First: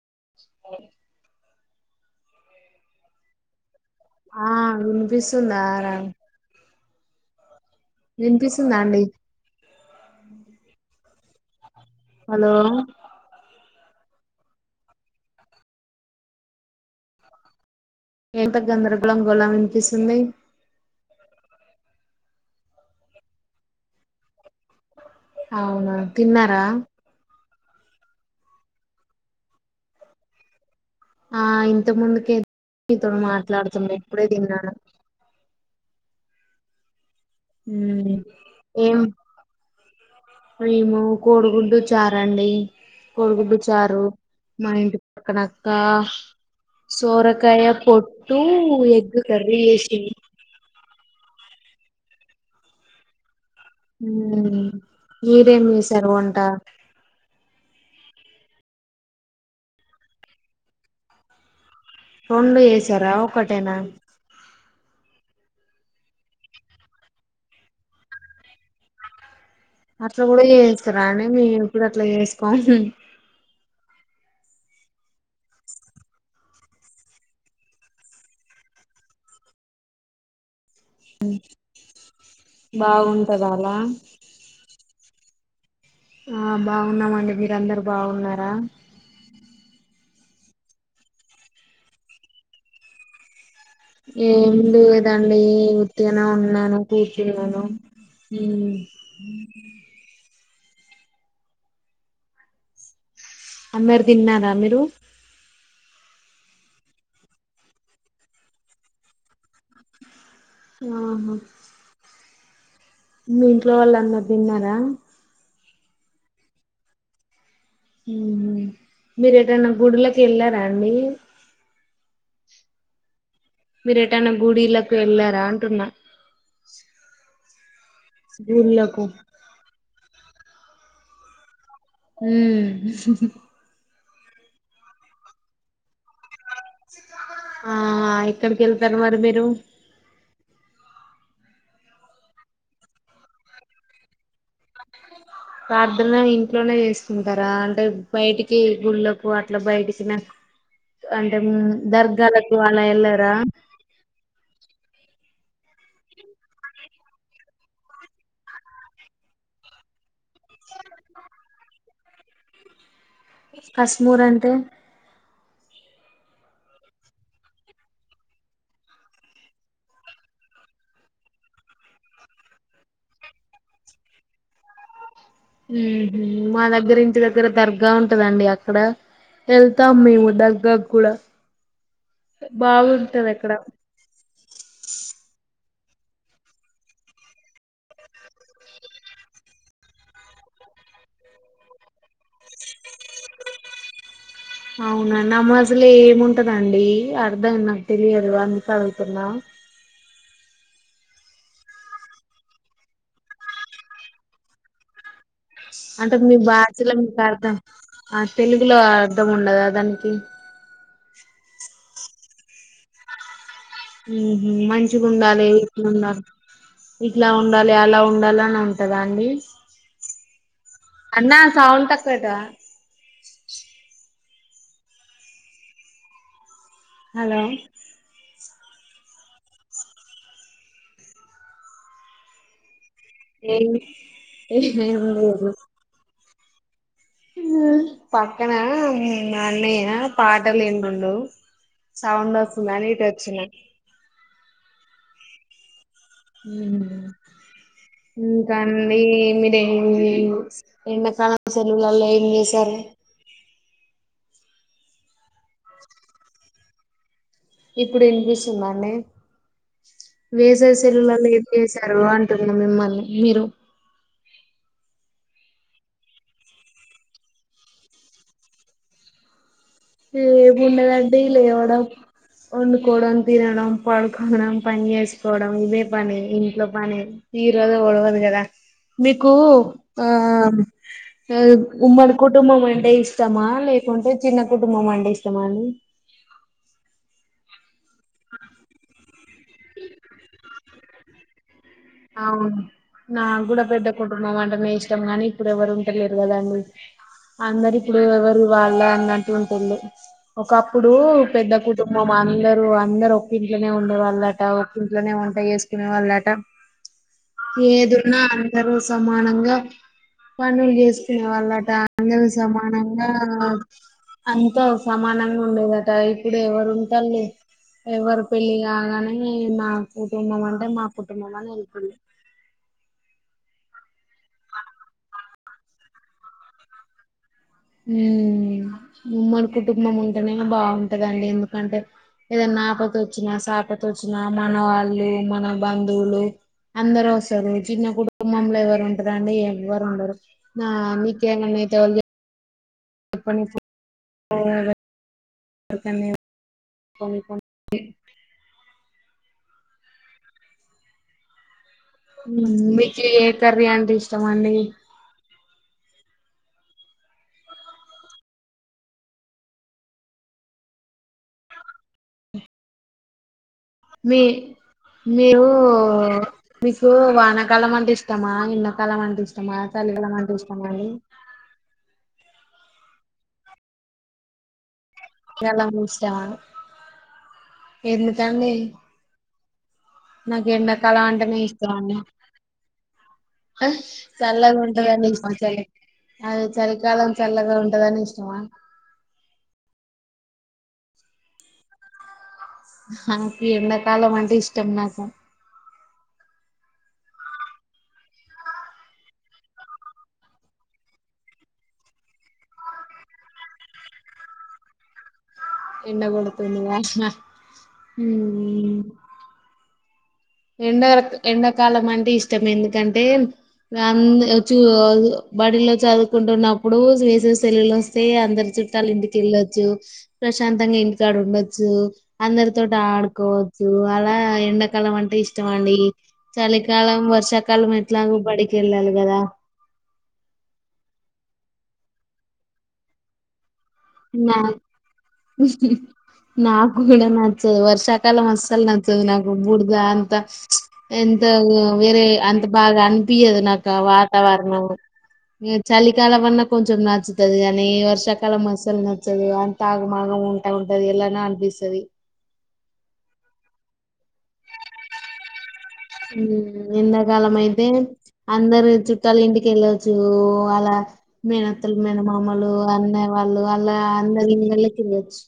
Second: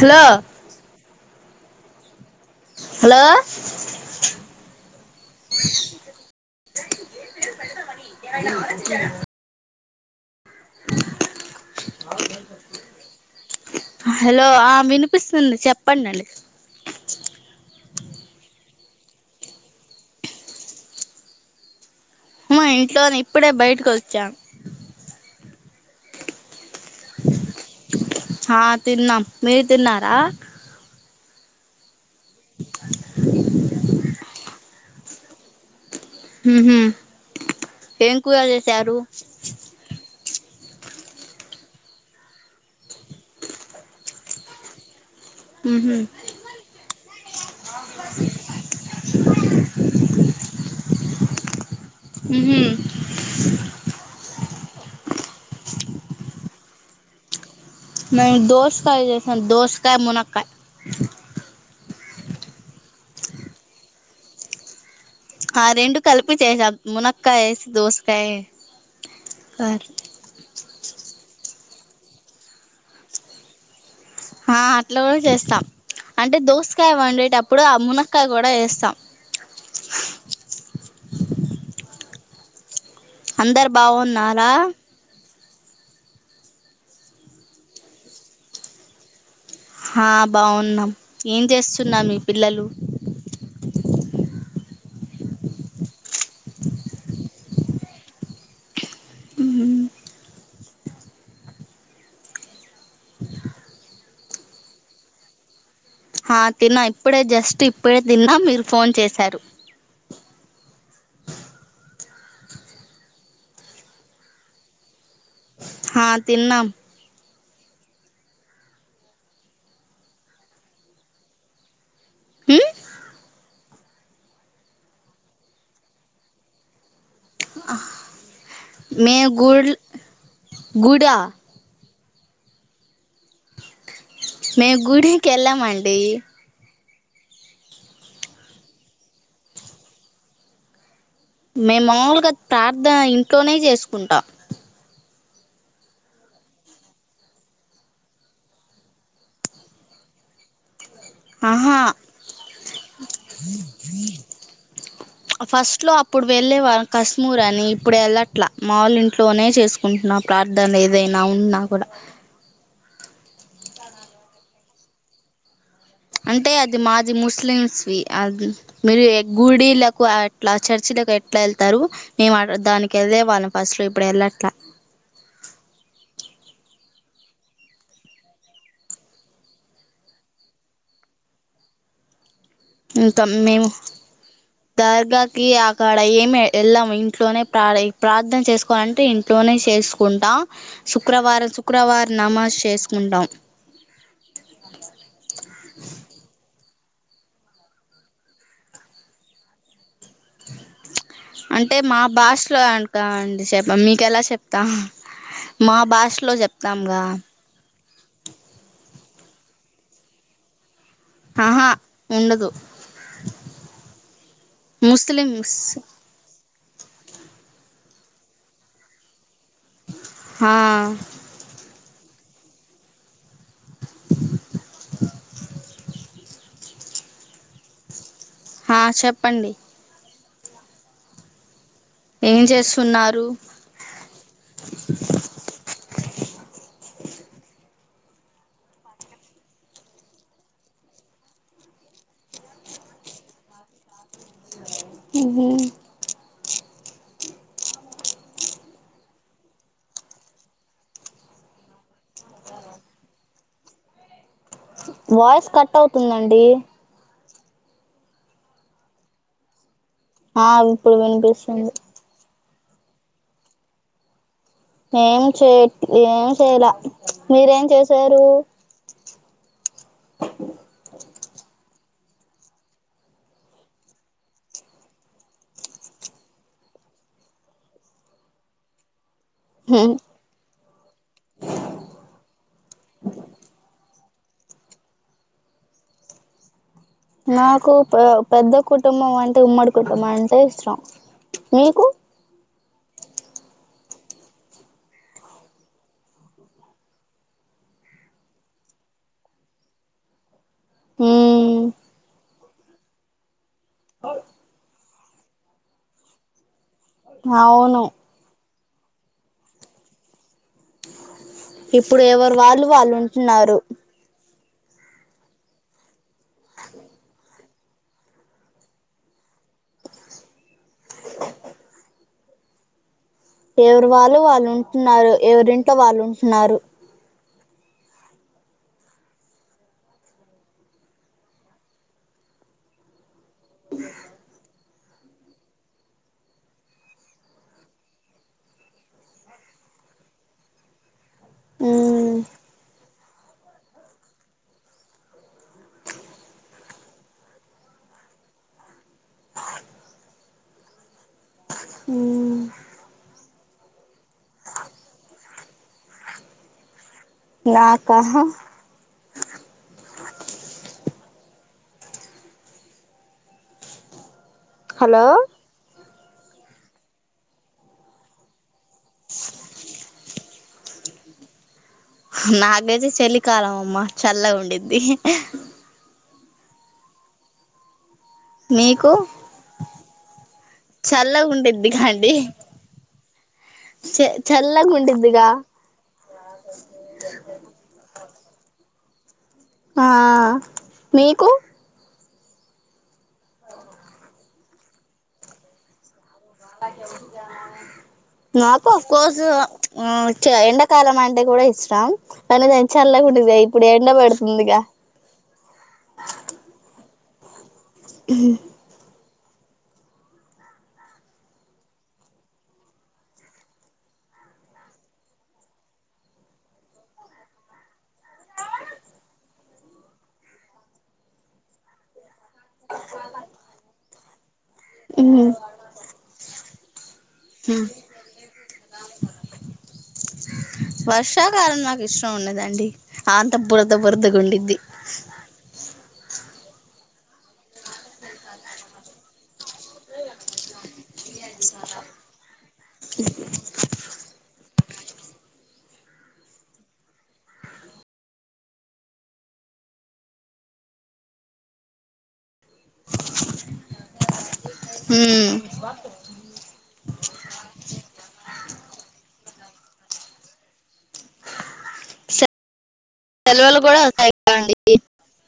Hello hello ఆ వినిపిస్సుందా రా వినిపిస్సుందా అండి హలో హలో ఆ వినిపిస్తుంది చెప్పండి అండి ఎంత గందరగోళం గొళం వినిపిస్తుంది మా ఇంట్లోనే ఇప్పుడే బయటకు వచ్చా అవునా తిన్నారా హా తిన్నాం మీరు తినార ఆ ఇంత ముందుకి ఇతడు మాట్లాడుతుంది ఇప్పుడేతిన్నా హ్మ్ హు మ్మ్ ఏం కూర చేశారు ఏం మేము కోడిగుడ్డు చారండి కోడిగుడ్డు చారు మా ఇంటి పక్క అక్క ఉహు సోరకాయ పొట్టు ఎగ్ కర్రీ చేేసింది హ్మ్ హు హ్మ్ మీరేమి చేసారు వంట మేము దోసకాయ చేసాం దోసకాయ మునక్కాయ రెండు చేసారా ఒకటేనా ఆ రెండు కలిపి చేసాం మునక్కాయ వేసి దోసకాయ అట్లా కూడా ఏ చేస్తారనే మీరు ఇప్పుడు అట్లా చేసుకోవాలి అట్లా కూడా చేస్తాం అంటే దోసకాయ వండేటప్పుడు ఆ మునక్కయ కూడా వేస్తాం హ్మ్ అందరు బాగున్నారా ఆ బాగున్నామండి మీరందరు బాగున్నారా ఆ బాగున్నాం ఏం చేస్తున్నా మీ పిల్లలు ఏమి లేదండి ఉత్తిగనే ఉన్నాను కూర్చునాను హ్మ్ అందరు తిన్నారా మీరు ఆ తిన్నా ఇప్పుడే జస్ట్ ఇప్పుడే తిన్నా మీరు ఫోన్ చేశారు ఆహా మీ ఇంట్లో వాళ్ళు అందర్ తిన్నారా హా తినం హ్మ్ హు మీరు ఏటైనా గుడిలకి వెళ్ళారా అండి హ్మ్ మీరు ఎటైనా గూడిళకి వెళ్ళారా అంటున్నా గుళ్లకు మేము గుడ్ గుడా హ్మ్ మేము గుడికి వెళ్ళమండి ఆ ఎక్కడికి వెళ్తారు మరి మీరు మే మామూలుగా తర్ధన ఇంట్లోనే చేసుకుంటా ప్రార్ధన ఇంట్లోనే చేసుకుంటారా అంటే బయటికి గుళ్ళలకు అట్లా బయటికినే అంటే ఆహా దర్గాలకు అలా వెళ్ళారా ఫస్ట్లో అప్పుడు వెళ్ళేవాళ్ళం కశ్మూర్ అని ఇప్పుడు యెళ్ళట్లా మావొళ్లింట్లోనే చేసుకుంటున్నా ప్రార్థన ఏదైనా ఉన్నా కూడ కాశస్మూర్ అంటే అంటే అది మాది ముస్లిమ్స్వి అద్ మీరు గుడిలకు అట్లా చర్చిలకు ఎట్లా వెళ్తారు మేము దానికి వెళ్లేవాళ్ళం ఫస్ట్లో ఇప్పుడు వెళ్ళట్లా ఊహు మా దగ్గర ఇంటి దగ్గర దర్గా ఉంటదండి అక్కడ వెళ్తాం మేము దర్గా కూడా బాగుంటది యెల్తామ్ అక్కడ మేము దర్గాకి ఆ కాడ ఏమి యెళ్ళం ఇంట్లోనే ప్రర ప్రార్థన చేసుకోవాలంటే ఇంట్లోనే చేసుకుంటా శుక్రవారం శుక్రవారం నమాజ్ చేసుకుంటాం ండి అర్థం నాకు తెలియదు అందుకే అడుగుతున్నా అంటే మా భాషలో అనకండి శెప్ప మీకు ఎలా చెప్తాం అంటే మీ బ్యాచలో మీకు అర్థాం ఆ తెలుగులో అర్ధం ఉండదా దానికి ఆహా ఉండదు ఊ హు మంచిగా ఉండాలి ముస్లిమ్స్ ఇట్లుండాలి ఇట్లా ఉండాలి అలా ఉండాలి అని ఉంటదా అండి. ఆ అన్నా సౌండ్ తక్ కదా హలో హా చెప్పండి ఏం చేసు [unintelligible] ఆ పక్కన మా అన్నయ్య పాటలు ఇంటుండు సౌండ్ వస్తుంద అని ఇటు వచ్చిన ఇవి ఇంకాండి మీరు ఏ ఎండకాలం సెలవులల్లో ఏం జేశారు వాయిస్ కట్ అవుతుందండి ఇప్పుడు ఇనిపిస్తుందాండి ఆ ఇప్పుడు వేసవిసెలవులల్లో ఏమ్ వినిపిస్తుంది జేసారు అంటే న్న మిమ్మల్ని మీరు ఏం చేయట్ ఏం చేయాల మీరేం చేసారు ఏముండదండీ లేవడం వండుకోవడం తినడం పడుకోవడం పని జేసుకోవడం ఇదే పని ఇంట్లో పని తీరద ఉడవదు కదా మీకు ఆ ఉమ్మడి కుటుంబం అంటే ఇష్టమా లే కొంటె చి కుటుంబమంటే ఇష్టమాండి నాకు పె పెద్ద కుటుంబం అంటే త్ ఉమ్మడి కుటుంబమంటే ఇష్టం మీకు అవును నా గూడా పెద్ద కుటుంబం అంటనేే ఇష్టం గాని ఇప్పుడు ఎవరు ఉంటలేరు కదండి అందరు ఇప్పుడు ఎవరు వాళ్ళ అంటూ ఉంటేళ్ళు ఒకప్పుడు పెద్ద మ్మ్ కుటుంబం అందరుూ అందరు ఒ ఇంట్లోనే ఉండే వాళ్ళట ఇంట్లనే ఉంటే యేసుకునే వాళ్ళుట అవును ఏదున్నా సర్వు సమానంగా పనులు చేసుకునే వాళ్ళట ఇప్పుడు అందరూ ఎవరు వాళ్ళు వాళ్ళు సమానంగా ఉంటున్నారు అంత అ సమానంగా ఉండేదట ఇప్పుడే ఎవర ఉంటలు ఎవరు పెళ్లిి కాగానే మా కుటుంబం అంటే మా కుటుంబమ ఎవరు వాళ్ళు వాళ్ళు ఉంటున్నారు ఎవరింట్లో వాళ్ళు ఉంటున్నారు ఉ ఉమ్మడి కుటుంబం ఉంటేనే బాగుంటదండి ఎందుకంటే ఏదైన్నాపత వచ్చిన సాపత వచ్చిన మనవాళ మన బంధువులు అందరు వస్తారు చిన్న కుటుంబంలో ఎవరు ఉంటారు అండి ఎవరు ఉండరు నా నీ మన్నాతేవళ్ళ మ్మ్ భ మ్మ్ మీకు ఏ కర్రీ అంటే ఇష్టం అండి నాకుహ మీ హలో మీరు మీకు వానకాలం అంటే ఇష్టమా ఎండాకాలం అంటే ఇష్టమా చల్లికాలం అంటే ఇష్టమా అండి నాగైతే చలికాలం అమ్మ చల్లగా ఉండిది చలా జా ను ఎందుకండి ఆ నాకు ఎండాకాలం అంటేనే ఇష్టం అండి అ చ చల్లగా ఉంటదని ఉండిద్దిగా ఇష్టం చలి అది చలికాలం చల్లగా ఉంటదని ఇష్ వన్ ఆ నీకు హ నాకు ఎండకాలం అంటే ఇష్టం నాకు నాకు అఫ్కోర్సు ఎండాకాలం అంటే కూడా ఇష్టం కానీ ద చల్లగా ఉండది ఇప్పుడు ఎండ పడుతుందిగా ఎండకొడుతుందిగా ఊ.... ఎండ ఎండాకాలం అంటే ఇష్టం ఎందుకంటే అ చూ బడిలో చదువుకుంటున్నప్పుడు వేసే సల్లు వస్తే అందరి చుట్టాలు ఇంటికి వెళ్ళచ్చు ప్రశాంతంగా ఇంటికాడు ఉండొచ్చు అందరి తోటి ఆడుకోవచ్చు అలా ఎండాకాలం అ ఇష్టవండి చలికాలం వర్షాకాలం ఎట్లాగు బడికేళ్ళలిగాధ కానీ నాకు ఇష్టం ఉండదండి అంత నా బురదబరదగుండిద్ది నాకు కూడా నచ్చదు వర్షాకాలం అసలు నచ్చదు నాకు బూడదా అంత ఎంత వేరే అం బాగా అనిపియదు నాకు ఆ వాతావరణం చలికాలం అన్నా కొంచెం నచ్చుతదిగని వర్షాకాలం మస్ టది నచ్చదు అంత ఆగమాగ ఉంట ఉంటది ఎల్న అనిపిసది ఉ ఎండకాలం అయితే అందరు చుట్టాలింటికి వెళ్ళొచ్చు అలా మేనత్తలు మేనమామలు అన్నయ్య వాళ్ళు సెలవులు అలా కూడా వస్తాయి అందరి కదండి ఇళ్లల్కెల్లాచ్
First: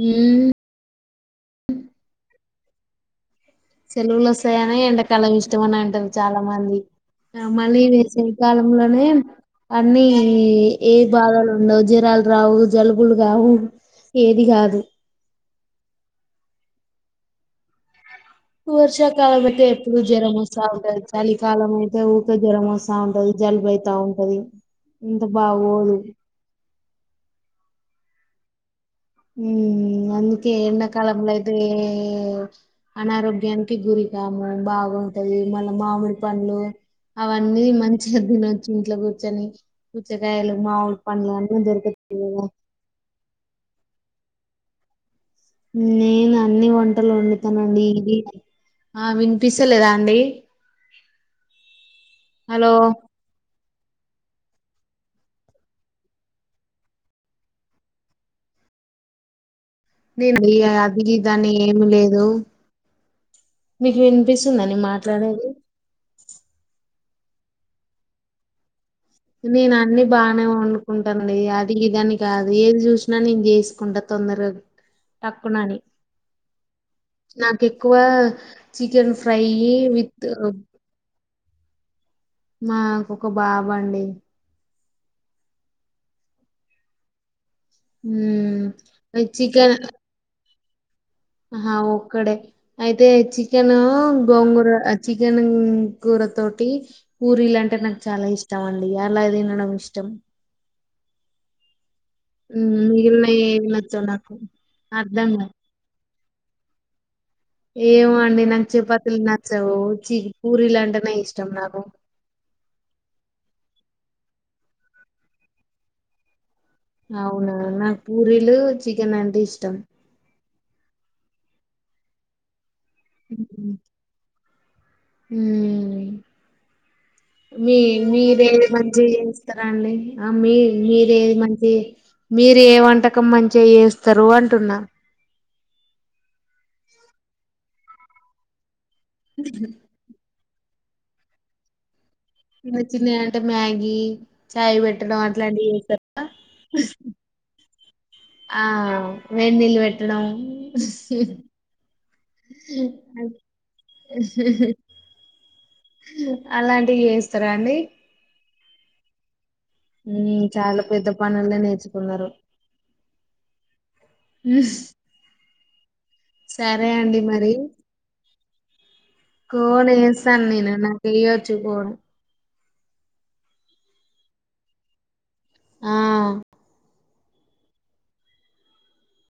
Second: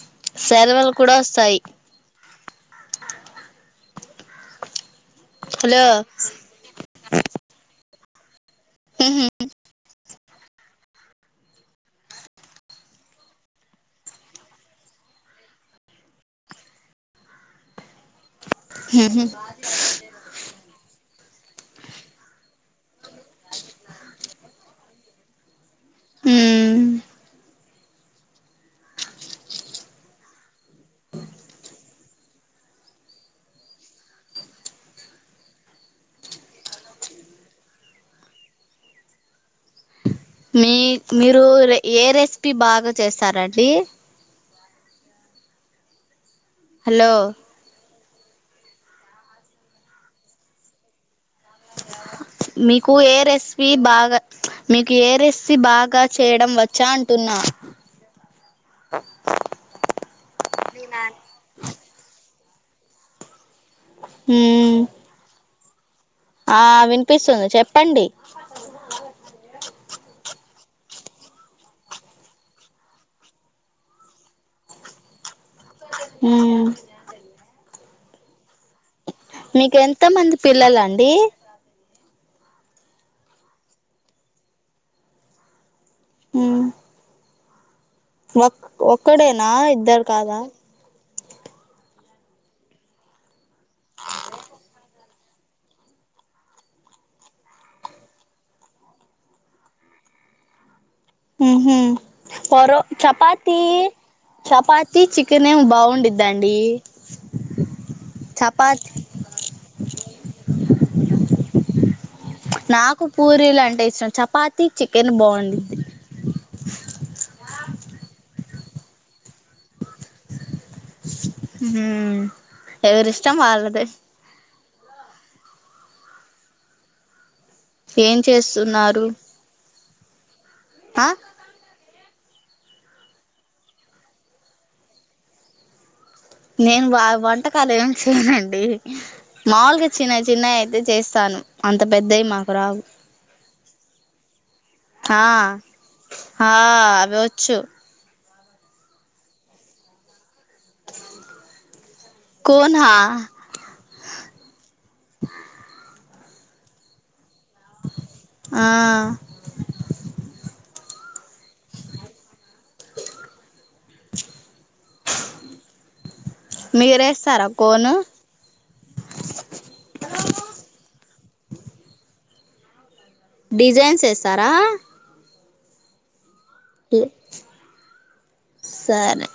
ఊ సెలవులు కూడా వస్తాయి సెలవులోస్తాయని ఎండ కలం ఇష్టంమనే హలో అంటారు చాలా మంది ఆ మళ్ళీ సేయ్ కాలంలోంలోనే అన్ని ఏ ఏ బాధలు ఉండవ్ జరాలు రావ్ జలుబులు కావు ఏది కాదు వర్షాకాలమంటే ఎప్పుడు జ్వరమోస్తా ఉంటది చలికాలం అయితే ఊకె జ్వరం ఒసఉంటది జలుబైతా ఉంటది ఇంత బాగోదు ఉమ్ ఉ అందుకే ఎండాకాలంలో అయితే అనారోగ్యానికి గురికాము బాగుంటది మళ్ళ మామిడి పండ్లు అవన్నీ మంచిగా దినోచ్చు ఇంట్లో కూర్చొని పుచ్చకాయలు మీ మామిడి పండ్లు మీరు అన్నీ ఏ దొరుకుతాయి కదా రెసిపీ బాగా చేస్తారండి నేనా అన్ని వంటలు హలో వండుతనండి ఇది ఆ వినిపిస్తలేదా అండి హలో మీకు ఏ రెసిపీ బాగా ప్చ్ మీకు ఏరేస్సీ బాగా చేయడం వచ్చా అంటున్నా తిన్డి అది దాని ఏమి లేదు మీకు వినిపిస్తుందా మ్మ్ నేన్ మాట్లాడేది ఆ వినిపిస్తుంది చెప్పండి నేను అన్ని బానే వండుకుంటానండి అది ఇదన్ని కాదు ఏది చూసినా నేను చేసుకుంటా తొందరగా ఠక్కునని హుమ్మ్ నాకు ఎక్కువ చికెన్ ఫ్రై మీకు ఎంత విత్ మంది పిల్లలండి మాకొక బాబండి హు ఉమ్ ఓక్ ఒక్కడేనా చికెన్ ఇద్దరు కాదా ఆహా ఒక్కడే అయితే చికెన్ గోంగూర చికెన్ కూర తోటి పూరీలు అంటే నాకు చాలా ఇష్టం అండి అలా తినడం ఇష్టం మ్మ్ హు పరో ఉమ్, మిగిలిన చపాతి ఏవి నచ్చవు నాకు చపాతి అర్థంగా చికెన్ బాగుండిద్ దండి ఏవో అండి నాకు చెపాతిల్ నచ్చవు చిక్ పూరిలంటేనే ఇష్టం నాకు పలు అంటే ఇష్టం చపాతి చికెన్ బాగుండిద్ది అవునా నాకు పూరీలు చికెన్ అంటే ఇష్టం హ్మ్ ఎవరిష్టం వాళ్ళదే హ్మ్ మీ ఏం మీరు ఏమి చేస్తున్నారు మంచిగా చేస్తారండి ఆ మీ ఆ మీర ఏది మంచి మీరు ఏ వంటకం మంచిగా చేస్తారు అంటున్నా నేను బాగా వంటకాలు ఏమి చేయనండి మాల్గా చిన్న చిన్న అ చేస్తాను అంత పెద్ద చిన్న చిన్న అంటే మ్యాగీ చాయ్ పెట్టడం ఆ అట్లాంటివి చేస్తారా ఆ అవి వచ్చు ఆ వెేన్నీల్ వెట్టడం కోన్ హా [unintelligible] అలాంటివి చేస్తారా అండి ఆ చాలా పెద్ద పనుల్లో నేర్చుకున్నారు హ్మ్ సరే అండి మీరేస్తారా మరి కోను కోనేస్తాను నేను నా ఏయచ్చు కోన్ డిజైన్స్ యేస్తారా ఆ సరే